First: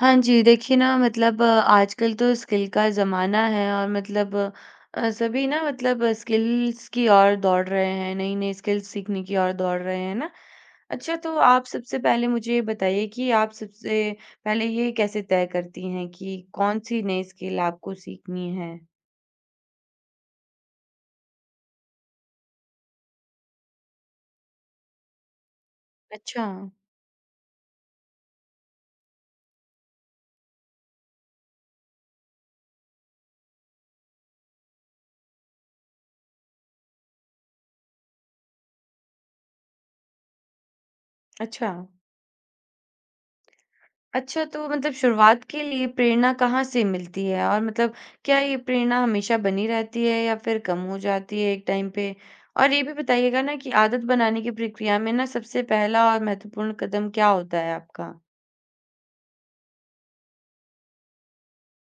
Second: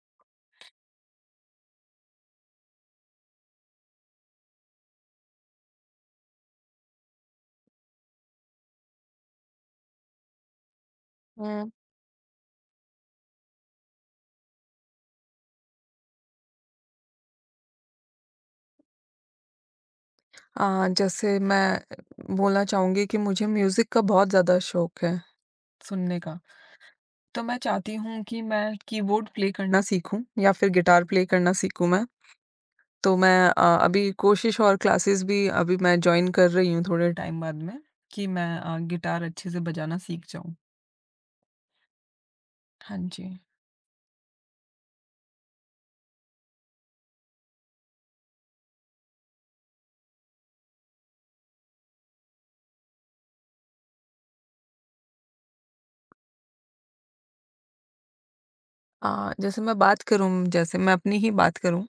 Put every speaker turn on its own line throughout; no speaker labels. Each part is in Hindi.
हाँ जी, देखिए ना मतलब आजकल तो स्किल का ज़माना है और मतलब सभी ना मतलब स्किल्स की ओर दौड़ रहे हैं, नई-नई स्किल्स सीखने की ओर दौड़ रहे हैं ना। अच्छा तो आप
हुँ।
सबसे पहले मुझे ये बताइए कि आप सबसे पहले ये कैसे तय करती हैं कि कौन-सी नई स्किल आपको सीखनी है?
जैसे मैं बोलना चाहूँगी कि मुझे म्यूज़िक का बहुत ज़्यादा शौक है सुनने का।
अच्छा,
तो मैं चाहती हूँ कि मैं कीबोर्ड प्ले करना सीखूँ या फिर गिटार प्ले करना सीखूँ मैं। तो मैं अभी कोशिश और क्लासेस भी अभी मैं जॉइन कर रही हूँ थोड़े टाइम बाद में कि मैं गिटार अच्छे से बजाना सीख जाऊँ।
अच्छा।
हाँ जी।
अच्छा, तो मतलब शुरुआत के लिए प्रेरणा कहाँ से मिलती है? और मतलब क्या ये प्रेरणा हमेशा बनी रहती है या फिर कम हो जाती है एक टाइम पे? और ये भी बताइएगा ना कि आदत बनाने की प्रक्रिया में ना सबसे पहला और महत्वपूर्ण कदम क्या होता है आपका?
जैसे मैं बात करूँ जैसे मैं अपनी ही बात करूँ,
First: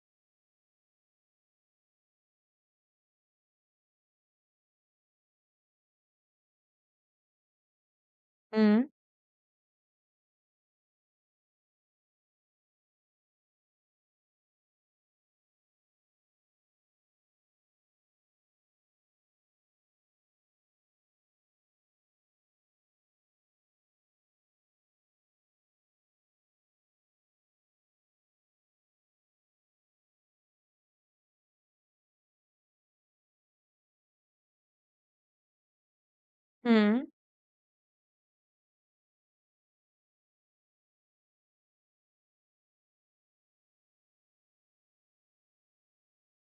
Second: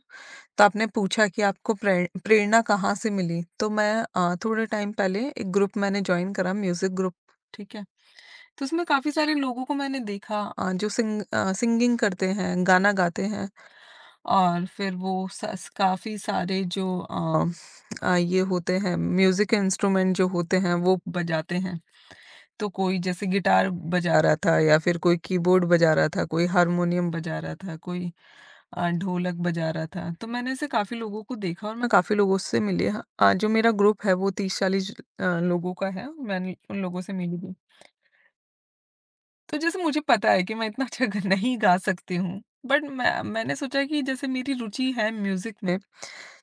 तो आपने पूछा कि आपको प्रेरणा कहाँ से मिली? तो मैं थोड़े टाइम पहले एक ग्रुप मैंने जॉइन करा म्यूज़िक ग्रुप, ठीक है? तो
हुँ,
उसमें काफ़ी सारे लोगों को मैंने देखा जो सिंगिंग करते हैं, गाना गाते हैं और फिर वो सस काफ़ी सारे जो ये होते हैं म्यूज़िक इंस्ट्रूमेंट जो होते हैं वो बजाते हैं। तो कोई जैसे गिटार बजा रहा था या फिर कोई कीबोर्ड बजा रहा था, कोई हारमोनियम बजा रहा था, कोई ढोलक बजा रहा था। तो मैंने ऐसे काफ़ी लोगों को देखा और मैं काफ़ी लोगों से मिली जो मेरा ग्रुप है वो 30-40 लोगों का है, मैंने उन लोगों
हुँ।
से मिली भी। तो जैसे मुझे पता है कि मैं इतना अच्छा ग नहीं गा सकती हूँ, बट मैंने सोचा कि जैसे मेरी रुचि है म्यूज़िक में,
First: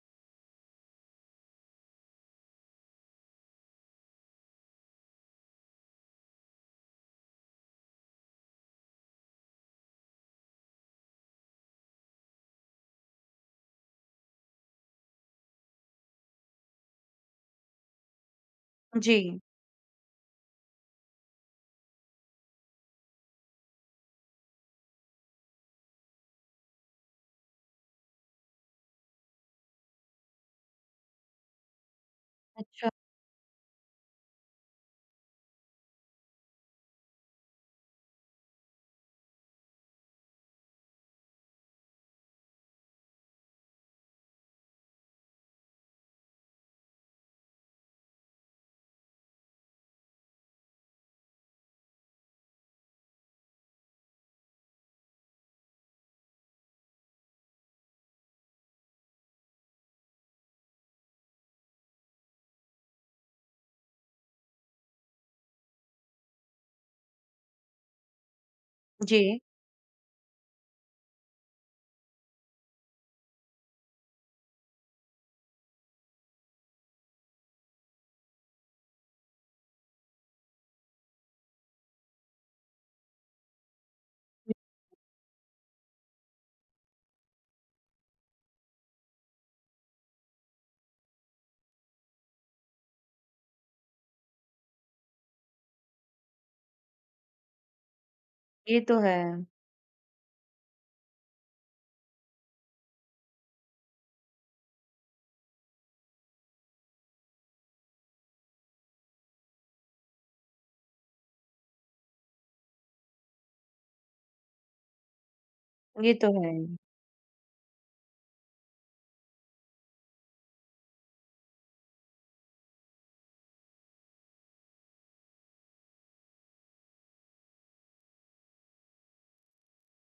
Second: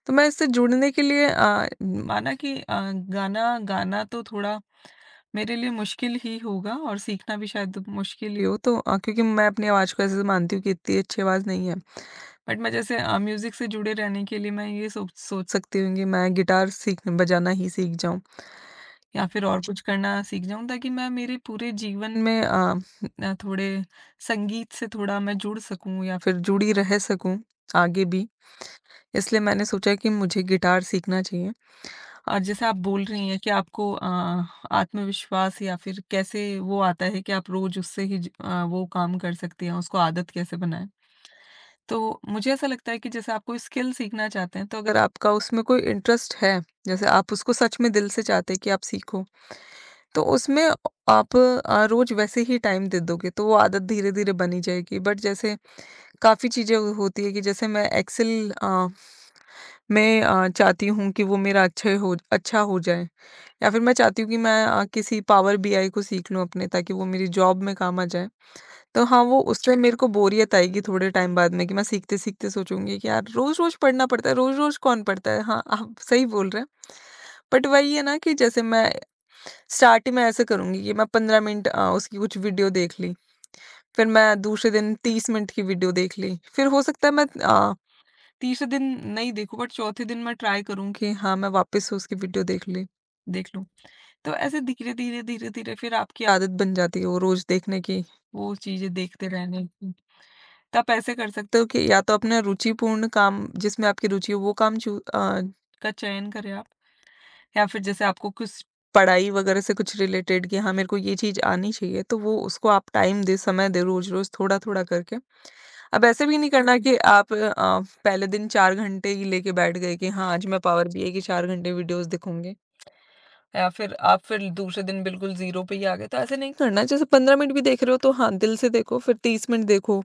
तो मैं इससे जुड़ने के लिए माना कि गाना गाना तो थोड़ा मेरे लिए मुश्किल ही होगा और सीखना भी शायद मुश्किल ही हो तो क्योंकि मैं अपनी आवाज़ को ऐसे मानती हूँ कि इतनी अच्छी आवाज़ नहीं है। बट मैं जैसे म्यूज़िक से जुड़े रहने के लिए मैं ये सोच सोच सकती हूँ कि मैं गिटार सीख बजाना ही सीख जाऊँ
जी।
या फिर और कुछ करना सीख जाऊँ ताकि मैं मेरे पूरे जीवन में थोड़े संगीत से थोड़ा मैं जुड़ सकूँ या फिर जुड़ी रह सकूँ आगे भी। इसलिए मैंने सोचा कि मुझे गिटार सीखना चाहिए। और जैसे आप
अच्छा।
बोल रही हैं कि आपको आत्मविश्वास या फिर कैसे वो आता है कि आप रोज उससे ही वो काम कर सकती हैं, उसको आदत कैसे बनाएं। तो मुझे ऐसा लगता है कि जैसे आप कोई स्किल सीखना चाहते हैं, तो अगर आपका उसमें कोई इंटरेस्ट है, जैसे आप उसको सच में दिल से चाहते हैं कि आप सीखो, तो उसमें आप रोज वैसे ही टाइम दे दोगे, तो वो आदत धीरे-धीरे बनी जाएगी। बट जैसे काफ़ी चीज़ें होती है कि जैसे मैं एक्सेल अ, मैं अ, चाहती हूँ कि वो मेरा अच्छे हो अच्छा हो जाए या फिर मैं चाहती हूँ कि मैं किसी पावर बीआई को सीख लूँ अपने ताकि वो मेरी जॉब में काम आ जाए। तो
जी।
हाँ, वो उससे मेरे को बोरियत आएगी थोड़े टाइम बाद में कि मैं सीखते-सीखते सोचूँगी कि यार रोज़-रोज़ पढ़ना पड़ता है, रोज़-रोज़ कौन पढ़ता है? हाँ, आप सही बोल रहे हैं। बट वही है ना कि जैसे मैं स्टार्टिंग में ऐसे करूँगी कि मैं 15 मिनट उसकी कुछ वीडियो देख ली, फिर मैं दूसरे दिन 30 मिनट की वीडियो देख ली, फिर हो सकता है मैं अ तीसरे दिन नहीं देखूँ बट चौथे दिन मैं ट्राई करूँ कि हाँ, मैं वापस से उसकी वीडियो देख लूँ। तो ऐसे धीरे-धीरे, धीरे-धीरे फिर आपकी आदत बन जाती है वो रोज़ देखने की, वो
ये
चीज़ें
तो है।
देखते रहने की। तो आप ऐसे कर सकते हो कि या तो अपना रुचिपूर्ण काम जिसमें आपकी रुचि हो वो का चयन करें आप या फिर जैसे आपको कुछ पढ़ाई वगैरह से कुछ रिलेटेड कि हाँ, मेरे को ये चीज़ आनी चाहिए तो वो उसको आप टाइम दें, समय दें रोज़-रोज़ थोड़ा-थोड़ा करके। अब
ये
ऐसे
तो
भी नहीं
है।
करना कि आप पहले दिन 4 घंटे ही लेके बैठ गए कि हाँ, आज मैं पावर बीआई के 4 घंटे वीडियोज़ दिखूँगी या फिर आप फिर दूसरे दिन बिल्कुल ज़ीरो पे ही आ गए, तो ऐसे नहीं करना। जैसे 15 मिनट भी देख रहे हो तो हाँ, दिल से देखो, फिर 30 मिनट देखो,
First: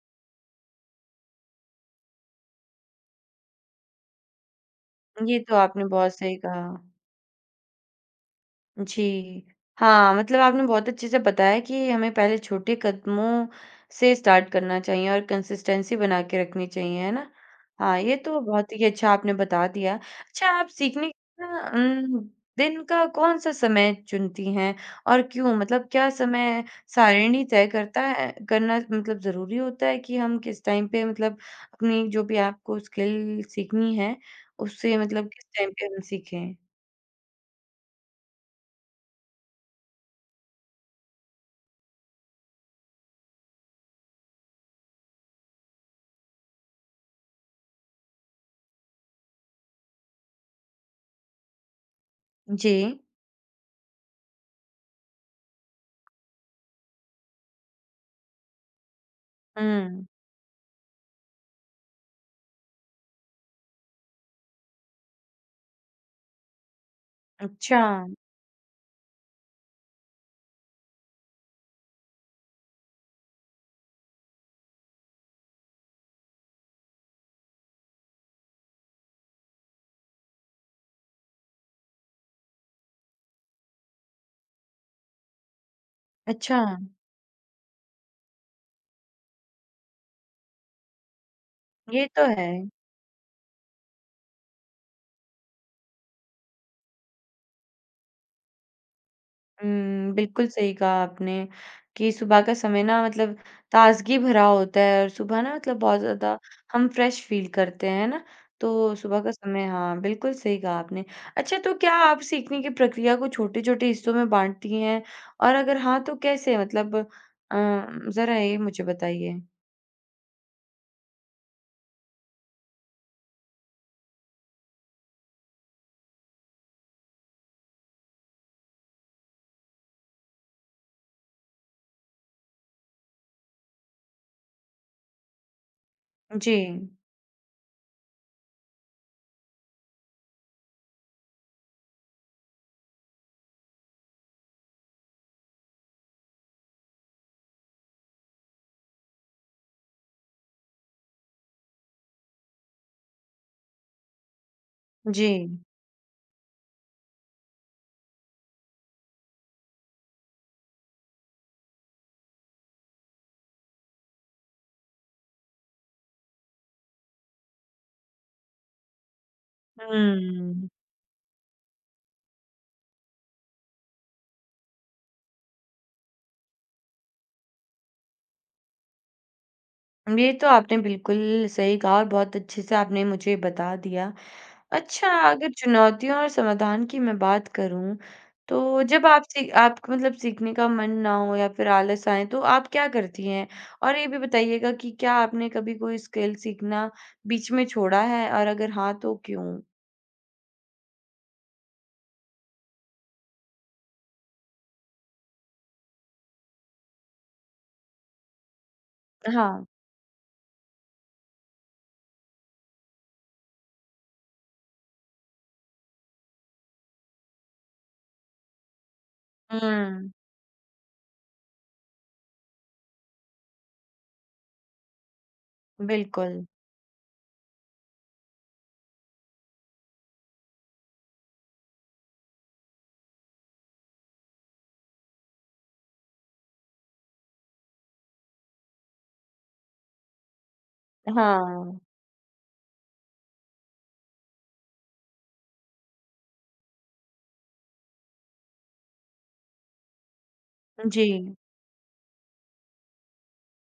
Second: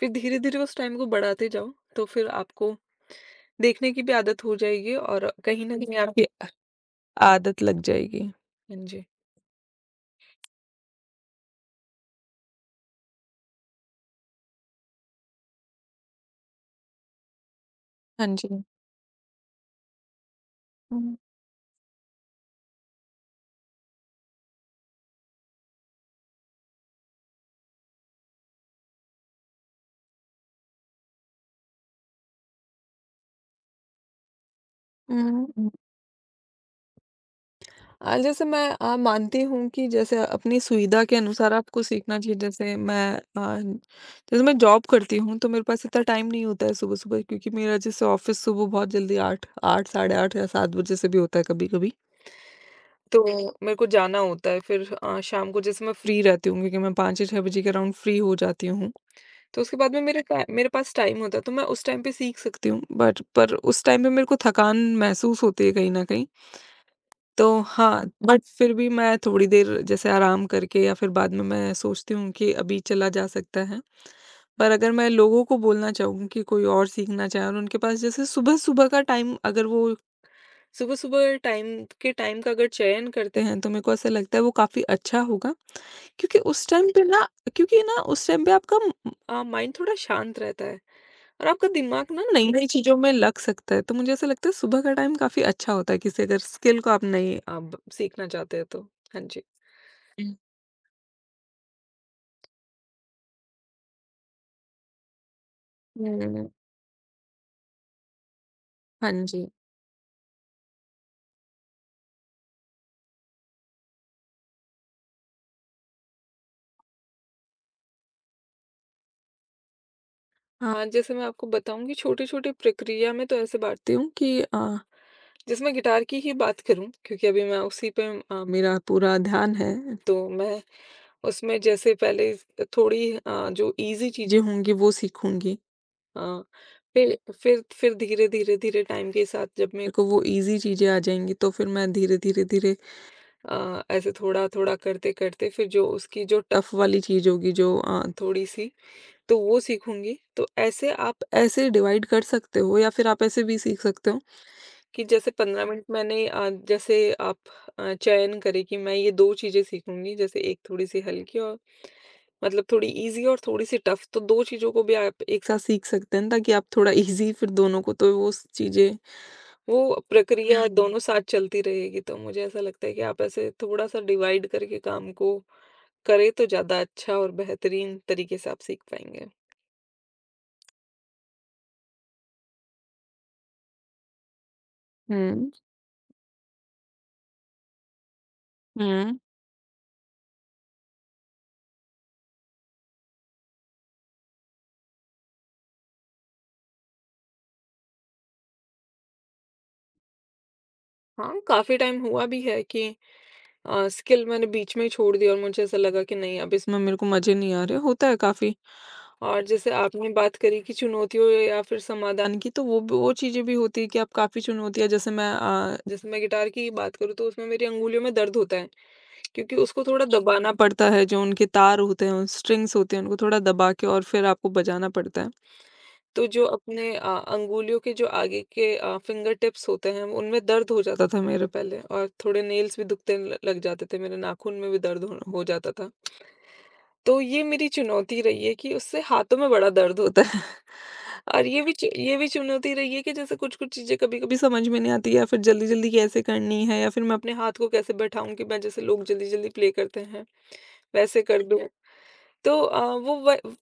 फिर धीरे-धीरे उस टाइम को बढ़ाते जाओ, तो फिर आपको देखने की भी आदत हो जाएगी और
ये तो
कहीं न
आपने
कहीं
बहुत
आपकी
सही कहा।
आदत लग जाएगी। हाँ
जी। हाँ, मतलब आपने बहुत अच्छे से बताया कि हमें पहले छोटे कदमों से स्टार्ट करना चाहिए और कंसिस्टेंसी बना के रखनी चाहिए, है ना? हाँ, ये तो
जी।
बहुत ही अच्छा आपने बता दिया। अच्छा, आप सीखने का उम, दिन का कौन-सा समय चुनती हैं और क्यों? मतलब क्या समय सारिणी तय करता है करना मतलब ज़रूरी होता है कि हम किस टाइम पे मतलब अपनी जो भी आपको स्किल सीखनी है, उससे मतलब
हुँ,
किस
हुँ।
टाइम पे हम सीखें?
मानती हूँ कि जैसे अपनी सुविधा के अनुसार आपको सीखना चाहिए जैसे मैं जॉब करती हूँ तो मेरे पास इतना टाइम नहीं होता है सुबह सुबह क्योंकि मेरा जैसे ऑफिस सुबह बहुत जल्दी आठ आठ साढ़े आठ या सात बजे से भी होता है कभी कभी
जी।
तो मेरे को जाना होता है फिर शाम को जैसे मैं फ्री रहती हूँ क्योंकि मैं पाँच या छः बजे के अराउंड फ्री हो जाती हूँ तो उसके बाद में
हुँ।
मेरे पास टाइम होता है तो मैं उस टाइम पे सीख सकती हूँ बट पर उस टाइम पे मेरे को थकान महसूस होती है कहीं ना कहीं तो
अच्छा,
हाँ, बट फिर भी मैं थोड़ी देर जैसे आराम करके या फिर बाद में मैं सोचती हूँ कि अभी चला जा सकता है। पर अगर मैं लोगों को बोलना चाहूँ कि कोई और सीखना चाहे और उनके पास जैसे सुबह-सुबह का टाइम अगर वो सुबह-सुबह टाइम के टाइम का अगर चयन करते हैं तो मेरे को ऐसा लगता है वो काफ़ी अच्छा होगा। क्योंकि
अच्छा,
उस टाइम पे ना क्योंकि ना उस टाइम पे आपका माइंड थोड़ा शांत रहता है। और आपका दिमाग
ये
ना
तो है।
नई-नई चीज़ों में लग सकता है, तो मुझे ऐसा लगता है सुबह का टाइम काफ़ी अच्छा होता है किसी अगर स्किल को आप सीखना चाहते हो तो। हाँ जी। हुँ,
बिल्कुल सही कहा आपने कि सुबह का समय ना मतलब ताज़गी भरा होता है और सुबह ना मतलब बहुत ज़्यादा
हुँ।
हम फ्रेश फ़ील करते हैं, है ना? तो
हाँ
सुबह का
जी।
समय हाँ, बिल्कुल सही कहा आपने। अच्छा तो क्या आप सीखने की प्रक्रिया को छोटे-छोटे हिस्सों में बाँटती हैं? और अगर हाँ, तो कैसे मतलब अ, ज़रा ये मुझे बताइए?
हाँ, जैसे मैं आपको बताऊँ कि छोटी-छोटी प्रक्रिया में तो ऐसे बाँटती हूँ कि जैसे मैं गिटार की ही बात करूँ क्योंकि अभी मैं उसी पे मेरा पूरा ध्यान है, तो मैं उसमें जैसे पहले थोड़ी जो ईज़ी चीज़ें होंगी वो सीखूँगी। हाँ,
जी,
फिर धीरे-धीरे-धीरे टाइम के साथ जब मेरे को वो ईज़ी चीज़ें आ जाएँगी तो फिर मैं धीरे-धीरे-धीरे ऐसे थोड़ा-थोड़ा करते-करते फिर जो उसकी जो टफ़ वाली चीज़ होगी जो थोड़ी-सी तो वो सीखूँगी। तो ऐसे आप ऐसे डिवाइड कर सकते हो या फिर आप ऐसे भी सीख सकते हो कि
जी।
जैसे 15 मिनट मैंने चयन करें कि मैं ये 2 चीज़ें सीखूँगी जैसे एक थोड़ी-सी हल्की और मतलब थोड़ी ईज़ी और थोड़ी-सी टफ़ तो 2 चीज़ों को भी आप एक साथ सीख सकते हैं ताकि आप थोड़ा ईज़ी फिर दोनों को तो वो स चीज़ें वो प्रक्रिया हुँ।
हुँ।
दोनों साथ चलती रहेगी। तो मुझे ऐसा लगता है कि आप ऐसे थोड़ा-सा डिवाइड करके काम को करें तो ज़्यादा अच्छा और बेहतरीन तरीके से आप सीख पाएँगे।
ये तो आपने बिल्कुल सही कहा और बहुत अच्छे से आपने मुझे बता दिया। अच्छा,
हुँ,
अगर चुनौतियों और समाधान की मैं बात करूँ, तो जब
हुँ।
आप सी आपको मतलब सीखने का मन ना हो या फिर आलस आए, तो आप क्या करती हैं? और ये भी बताइएगा कि क्या आपने कभी कोई स्किल सीखना बीच में छोड़ा है और अगर हाँ, तो क्यों?
हाँ, काफ़ी टाइम हुआ भी है कि स्किल मैंने बीच में ही छोड़ दी और मुझे ऐसा लगा कि नहीं अब इसमें मेरे को मज़े नहीं आ रहे, होता है काफ़ी। और
हाँ।
जैसे आपने बात करी कि चुनौतियों या फिर समाधान की तो वो चीजें भी होती है कि आप काफी चुनौतियां जैसे मैं गिटार की बात करूँ तो उसमें मेरी अंगुलियों में दर्द होता है क्योंकि
हुँ,
उसको थोड़ा दबाना पड़ता है जो उनके तार होते हैं स्ट्रिंग्स होते हैं उनको थोड़ा दबा के और फिर आपको बजाना पड़ता है तो
बिल्कुल।
जो अपने अंगुलियों के जो आगे के फिंगर टिप्स होते हैं उनमें दर्द हो जाता था मेरे पहले और थोड़े नेल्स भी लग जाते थे मेरे नाखून में भी हो जाता था तो ये मेरी चुनौती रही है कि उससे हाथों में बड़ा दर्द होता है और ये भी
हाँ,
ये भी चुनौती रही है कि जैसे कुछ कुछ चीज़ें कभी कभी समझ में नहीं आती या फिर जल्दी जल्दी कैसे करनी है या फिर मैं अपने हाथ को कैसे बैठाऊं कि मैं जैसे लोग जल्दी जल्दी प्ले करते हैं
जी,
वैसे कर दूं तो आ, वो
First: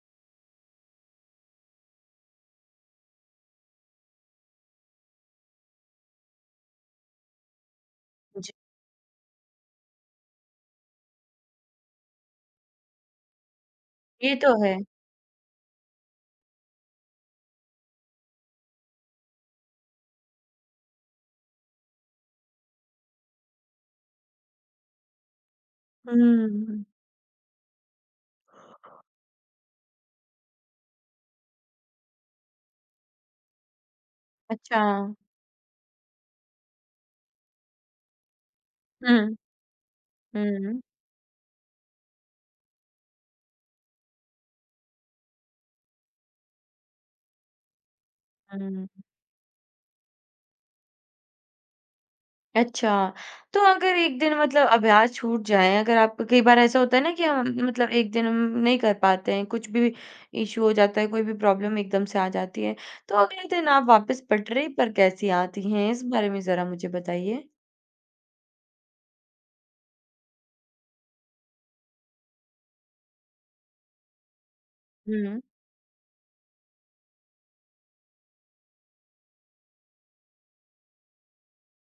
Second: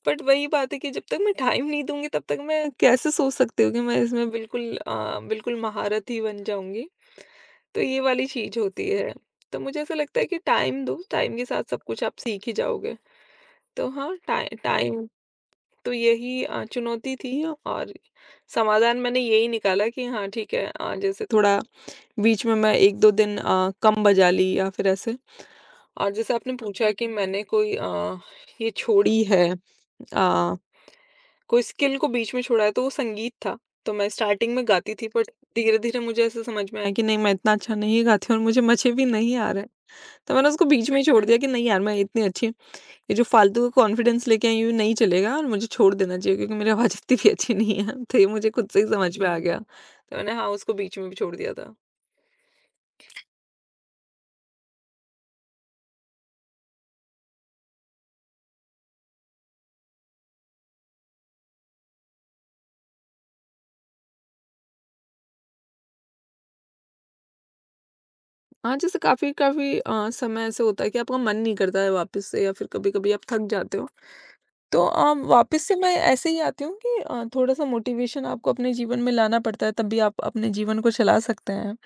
बट वही बात है कि जब तक मैं टाइम नहीं दूंगी तब तक मैं कैसे सोच सकती हूँ कि मैं इसमें बिल्कुल महारत ही बन जाऊंगी तो ये वाली
जी।
चीज होती है तो मुझे ऐसा लगता है कि टाइम दो टाइम के साथ सब कुछ आप सीख ही जाओगे तो हाँ,
ये तो है।
टाइम तो यही चुनौती थी और समाधान मैंने यही निकाला कि हाँ ठीक है जैसे थोड़ा बीच में मैं 1-2 दिन कम बजा ली या फिर ऐसे। और जैसे आपने
हुँ,
पूछा कि मैंने कोई अ, ये छोड़ी है अ, कोई स्किल को बीच में छोड़ा है, तो वो संगीत था। तो मैं स्टार्टिंग में
अच्छा।
गाती थी बट धीरे-धीरे मुझे ऐसे समझ में आया कि नहीं मैं इतना अच्छा नहीं गाती और मुझे मज़े भी नहीं
हुँ,
आ रहे हैं। तो मैंने उसको
हुँ,
बीच में ही छोड़ दिया कि नहीं यार मैं इतनी अच्छी ये जो फालतू का कॉन्फिडेंस लेके आई हूँ, नहीं चलेगा और मुझे छोड़ देना चाहिए क्योंकि मेरी आवाज़ इतनी भी अच्छी नहीं है। तो ये मुझे खुद से ही
हुँ।
समझ में आ गया। तो मैंने हाँ, उसको बीच में भी छोड़ दिया था।
अच्छा, तो अगर एक दिन मतलब अभ्यास छूट जाए, अगर आप कई बार ऐसा होता है ना कि हम मतलब एक दिन हम नहीं कर पाते हैं, कुछ भी इश्यू हो जाता है, कोई भी प्रॉब्लम एकदम से आ जाती है, तो अगले दिन आप वापस पटरी पर कैसी आती हैं? इस बारे में ज़रा मुझे बताइए।
हाँ, जैसे काफ़ी-काफ़ी समय ऐसे होता है कि आपका मन नहीं करता है वापस से या फिर कभी-कभी आप थक जाते हो। तो
हुँ,
वापस से मैं ऐसे ही आती हूँ कि थोड़ा-सा मोटिवेशन आपको अपने जीवन में लाना पड़ता है, तब भी आप अपने जीवन को चला सकते हैं।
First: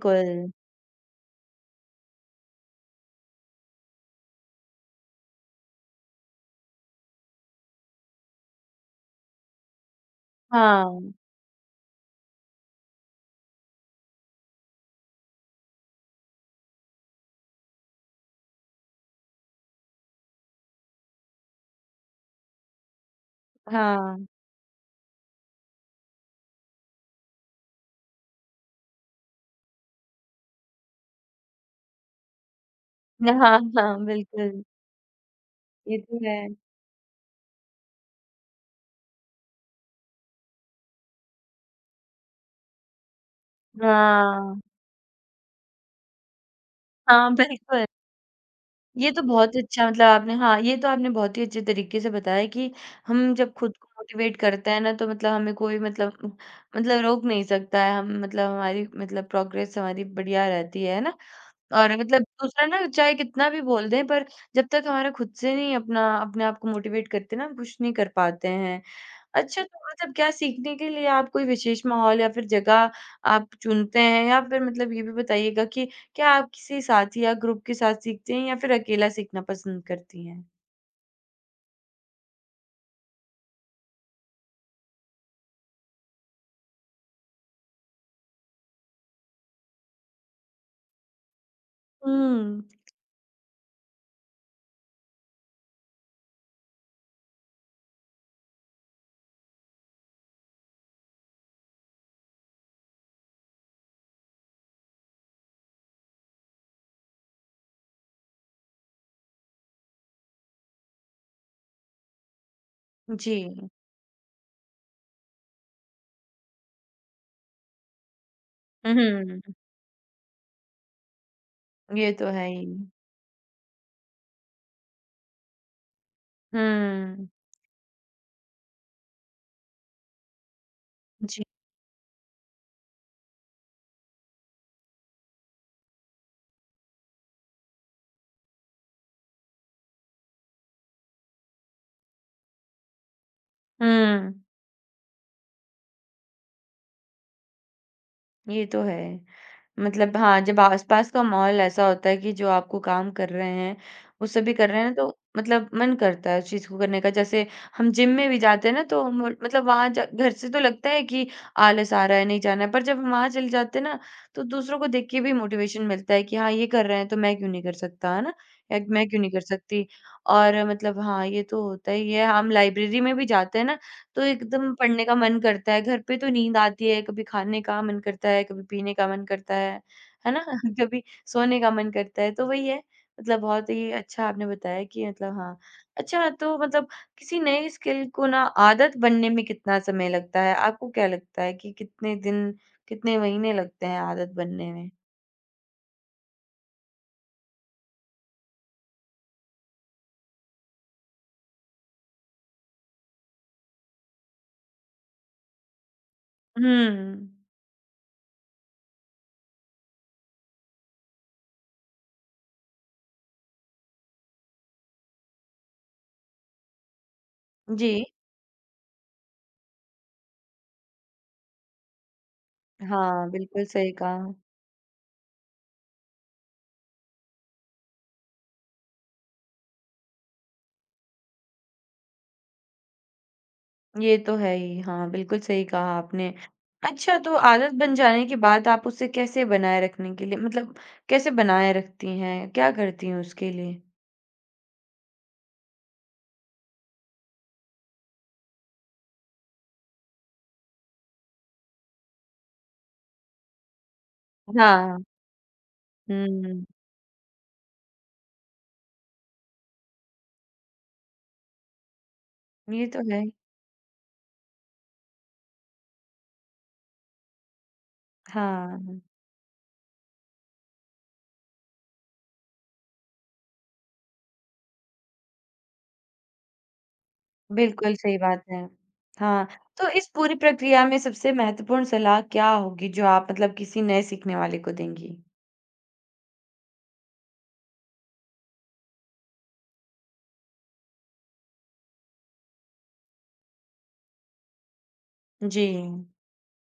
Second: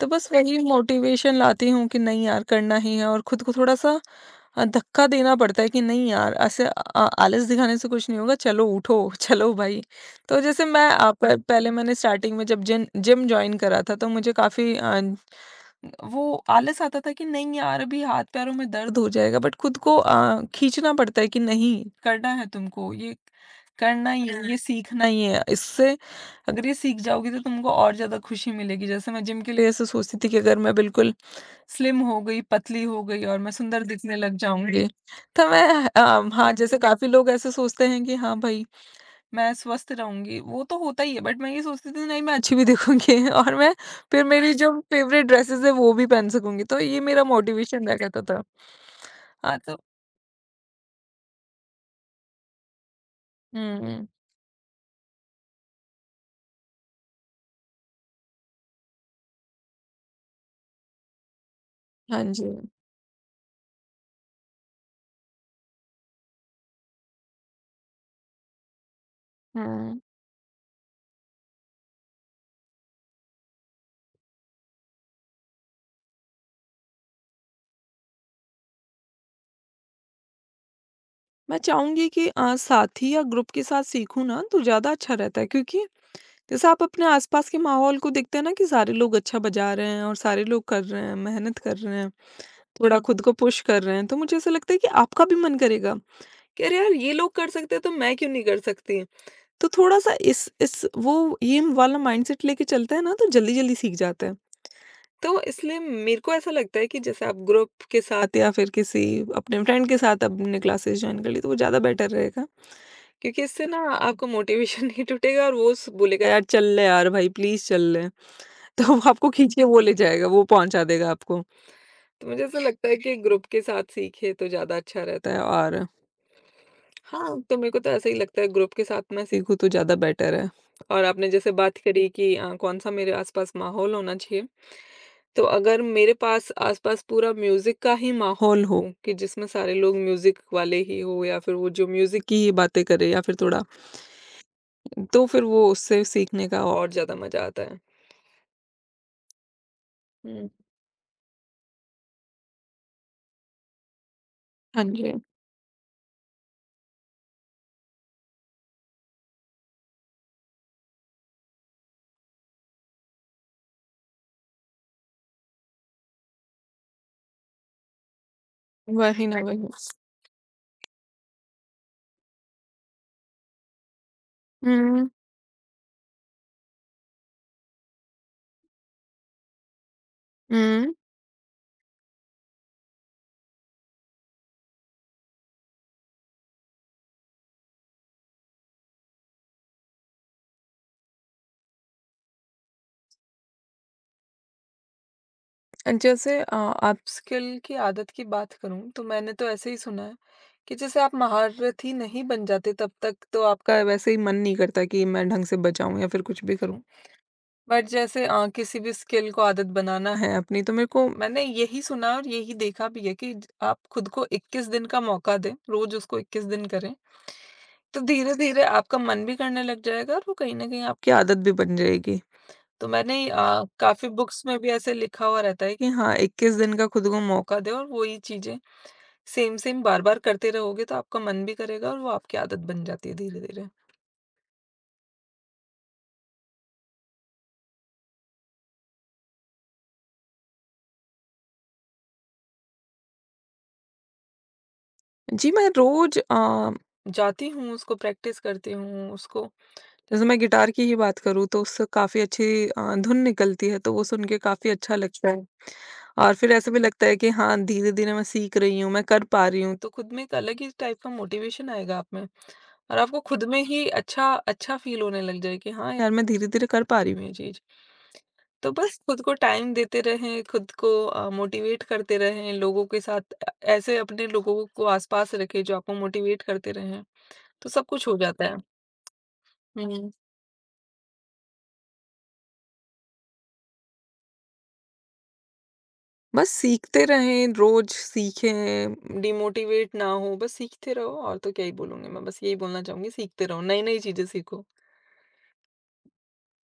तो बस वही मोटिवेशन लाती हूँ कि नहीं यार करना ही है और खुद को थोड़ा-सा धक्का देना पड़ता है कि नहीं यार ऐसे आलस दिखाने से कुछ नहीं होगा, चलो उठो, चलो भाई। तो जैसे मैं अ,
हाँ,
प पहले मैंने स्टार्टिंग में जब जिन जिम जॉइन करा था तो मुझे काफ़ी वो आलस आता था कि नहीं यार अभी हाथ पैरों में दर्द हो जाएगा बट खुद को खींचना पड़ता है कि नहीं करना है तुमको ये करना ही
हाँ।
है, ये सीखना ही है। इससे अगर ये सीख जाओगी तो तुमको और ज्यादा खुशी मिलेगी। जैसे मैं जिम के लिए ऐसे सोचती थी कि अगर मैं बिल्कुल स्लिम हो गई, पतली हो गई
न
और मैं
हाँ,
सुंदर
हाँ,
दिखने लग
बिल्कुल।
जाऊंगी। तो मैं
ये तो
अ,
है।
हाँ जैसे काफी लोग ऐसे सोचते हैं कि हाँ भाई मैं स्वस्थ रहूँगी, वो तो होता ही है, बट मैं ये सोचती थी नहीं, मैं अच्छी भी दिखूँगी और मैं फिर मेरी
हाँ,
जो फ़ेवरेट ड्रेसेज़ है वो भी पहन सकूँगी, तो ये मेरा
हाँ, बिल्कुल।
मोटिवेशन रह जाता था।
ये तो बहुत
हाँ, तो
अच्छा मतलब आपने हाँ, ये तो आपने बहुत ही अच्छे तरीके से बताया कि हम जब खुद को
हुँ,
मोटिवेट करते हैं ना, तो मतलब हमें कोई मतलब मतलब रोक नहीं सकता है। हम मतलब हमारी प्रोग्रेस हमारी बढ़िया रहती है ना? और मतलब
हाँ जी।
दूसरा ना चाहे कितना भी बोल दें पर जब तक हमारा खुद से नहीं अपना अपने आप को मोटिवेट करते ना, हम कुछ नहीं कर पाते हैं। अच्छा तो
हुँ।
मतलब क्या सीखने के लिए आप कोई विशेष माहौल या फिर जगह आप चुनते हैं? या फिर मतलब ये भी बताइएगा कि क्या आप किसी साथी या ग्रुप के साथ सीखते हैं या फिर अकेला सीखना पसंद करती हैं?
मैं चाहूँगी कि साथी या ग्रुप के साथ सीखूँ ना तो ज़्यादा अच्छा रहता है, क्योंकि जैसे आप अपने आस-पास के माहौल को देखते हैं ना कि सारे लोग अच्छा बजा रहे हैं और सारे लोग कर रहे हैं, मेहनत कर रहे हैं,
हुँ।
थोड़ा खुद को पुश कर रहे हैं, तो मुझे ऐसा लगता है कि आपका भी मन करेगा कि अरे यार! ये लोग कर सकते हैं तो मैं क्यों नहीं कर सकती? तो थोड़ा-सा इस वो ये वाला माइंडसेट लेके चलता है ना तो जल्दी-जल्दी सीख जाता है। तो इसलिए मेरे को ऐसा लगता है कि जैसे आप ग्रुप के साथ या फिर किसी अपने फ्रेंड के साथ आपने क्लासेस जॉइन कर ली तो वो ज़्यादा बेटर रहेगा। क्योंकि
जी।
इससे ना आपका मोटिवेशन नहीं टूटेगा और वो स बोलेगा यार चल ले, यार भाई प्लीज़ चल ले। तो वो आपको
हुँ।
खींच के वो ले जाएगा, वो पहुँचा देगा आपको।
ये तो
तो मुझे
है
ऐसा
ही।
लगता है कि ग्रुप के साथ सीखे तो ज़्यादा अच्छा रहता है और
हुँ।
हाँ, तो मेरे को तो ऐसा ही लगता है ग्रुप के साथ मैं सीखूँ तो ज़्यादा बेटर है। और आपने
जी।
जैसे बात करी कि कौन-सा मेरे आस-पास माहौल होना चाहिए। तो अगर मेरे पास आस-पास पूरा म्यूज़िक का ही माहौल हो कि जिसमें सारे लोग म्यूज़िक वाले ही हो या फिर वो जो म्यूज़िक की ही बातें करे या फिर थोड़ा,
हुँ।
तो फिर वो उससे सीखने का और ज़्यादा मज़ा आता है।
ये तो है। मतलब हाँ,
हुँ।
जब आस-पास का माहौल ऐसा होता है कि जो आपको काम कर रहे हैं, वो सभी कर रहे
हाँ
हैं ना
जी,
तो मतलब मन करता है उस चीज़ को करने का। जैसे हम जिम में भी जाते हैं ना तो हम मतलब वहाँ जा घर से तो लगता है कि आलस आ रहा है, नहीं जाना है, पर जब हम वहाँ चले जाते हैं ना तो दूसरों को देख के भी मोटिवेशन मिलता है कि हाँ, ये कर रहे हैं तो मैं क्यों नहीं कर सकता, है ना? या मैं क्यों
वही
नहीं
ना
कर
वही।
सकती? और मतलब हाँ, ये तो होता ही है। हम लाइब्रेरी में भी जाते हैं ना तो एकदम पढ़ने
हुँ,
का मन करता है। घर पे तो नींद आती है, कभी खाने का मन करता है, कभी पीने का मन करता है ना?
हुँ।
कभी सोने का मन करता है, तो वही है। मतलब बहुत ही अच्छा आपने बताया कि मतलब हाँ। अच्छा तो मतलब किसी नए स्किल को ना आदत बनने में कितना समय लगता है? आपको क्या लगता है कि कितने दिन, कितने महीने लगते हैं आदत बनने में?
एंड जैसे अपस्किल की आदत की बात करूं तो मैंने तो ऐसे ही सुना है कि जैसे आप महारथी नहीं बन जाते तब तक तो आपका वैसे ही मन नहीं करता कि मैं ढंग से बजाऊं या फिर कुछ भी करूं।
हुँ।
बट जैसे किसी भी स्किल को आदत बनाना है अपनी, तो मेरे को मैंने यही सुना और यही देखा भी है कि आप खुद को 21 दिन का मौका दें, रोज उसको 21 दिन करें
जी।
तो धीरे धीरे आपका मन भी करने लग जाएगा और वो कहीं ना कहीं आपकी आदत भी बन जाएगी। तो मैंने
हाँ, बिल्कुल सही
काफ़ी
कहा।
बुक्स में भी ऐसे लिखा हुआ रहता है कि हाँ, 21 दिन का खुद को मौका दें और वही चीज़ें सेम-सेम बार-बार करते रहोगे तो आपका मन भी करेगा और वो आपकी आदत बन जाती है धीरे-धीरे।
ये तो है ही। हाँ, बिल्कुल सही कहा आपने। अच्छा तो आदत बन जाने के बाद आप उसे कैसे बनाए रखने के लिए मतलब कैसे बनाए रखती हैं? क्या करती हैं उसके लिए?
जी, मैं रोज़ जाती हूँ, उसको प्रैक्टिस करती हूँ उसको। जैसे मैं गिटार की ही बात करूँ तो उससे काफ़ी अच्छी धुन निकलती है तो वो सुन के काफ़ी अच्छा
हाँ।
लगता है। और फिर
हुँ,
ऐसा भी लगता है कि हाँ, धीरे-धीरे मैं सीख रही हूँ, मैं कर पा रही हूँ, तो खुद में एक अलग ही टाइप का मोटिवेशन आएगा आप में।
ये
और
तो
आपको
है।
खुद में ही अच्छा अच्छा फ़ील होने लग जाए कि हाँ यार, मैं धीरे-धीरे कर पा रही हूँ ये चीज़। तो बस
हाँ,
खुद को टाइम देते रहें, खुद को मोटिवेट करते रहें, लोगों के साथ ऐसे अपने लोगों को आस-पास रखें जो आपको मोटिवेट करते रहें, तो सब
बिल्कुल
कुछ हो
सही बात
जाता है।
है। हाँ, तो इस
हुँ।
पूरी प्रक्रिया में सबसे महत्वपूर्ण सलाह क्या होगी जो आप मतलब किसी नए सीखने वाले को देंगी?
बस सीखते रहें, रोज़ सीखें, डिमोटिवेट ना हो, बस सीखते रहो और तो क्या ही बोलूँगी मैं, बस यही बोलना चाहूँगी सीखते रहो, नई-नई चीज़ें सीखो।
जी।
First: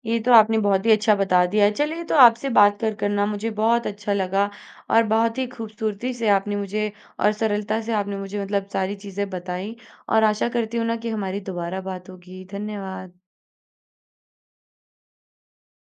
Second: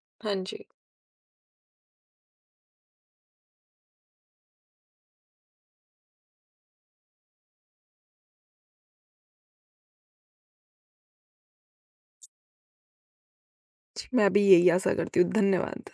ये तो
हाँ
आपने
जी।
बहुत ही अच्छा बता दिया है। चलिए तो आपसे बात कर कर ना मुझे बहुत अच्छा लगा और बहुत ही खूबसूरती से आपने मुझे और सरलता से आपने मुझे मतलब सारी चीज़ें बताई और आशा करती हूँ ना कि हमारी दोबारा बात होगी। धन्यवाद।
जी, मैं भी यही आशा करती हूँ, धन्यवाद।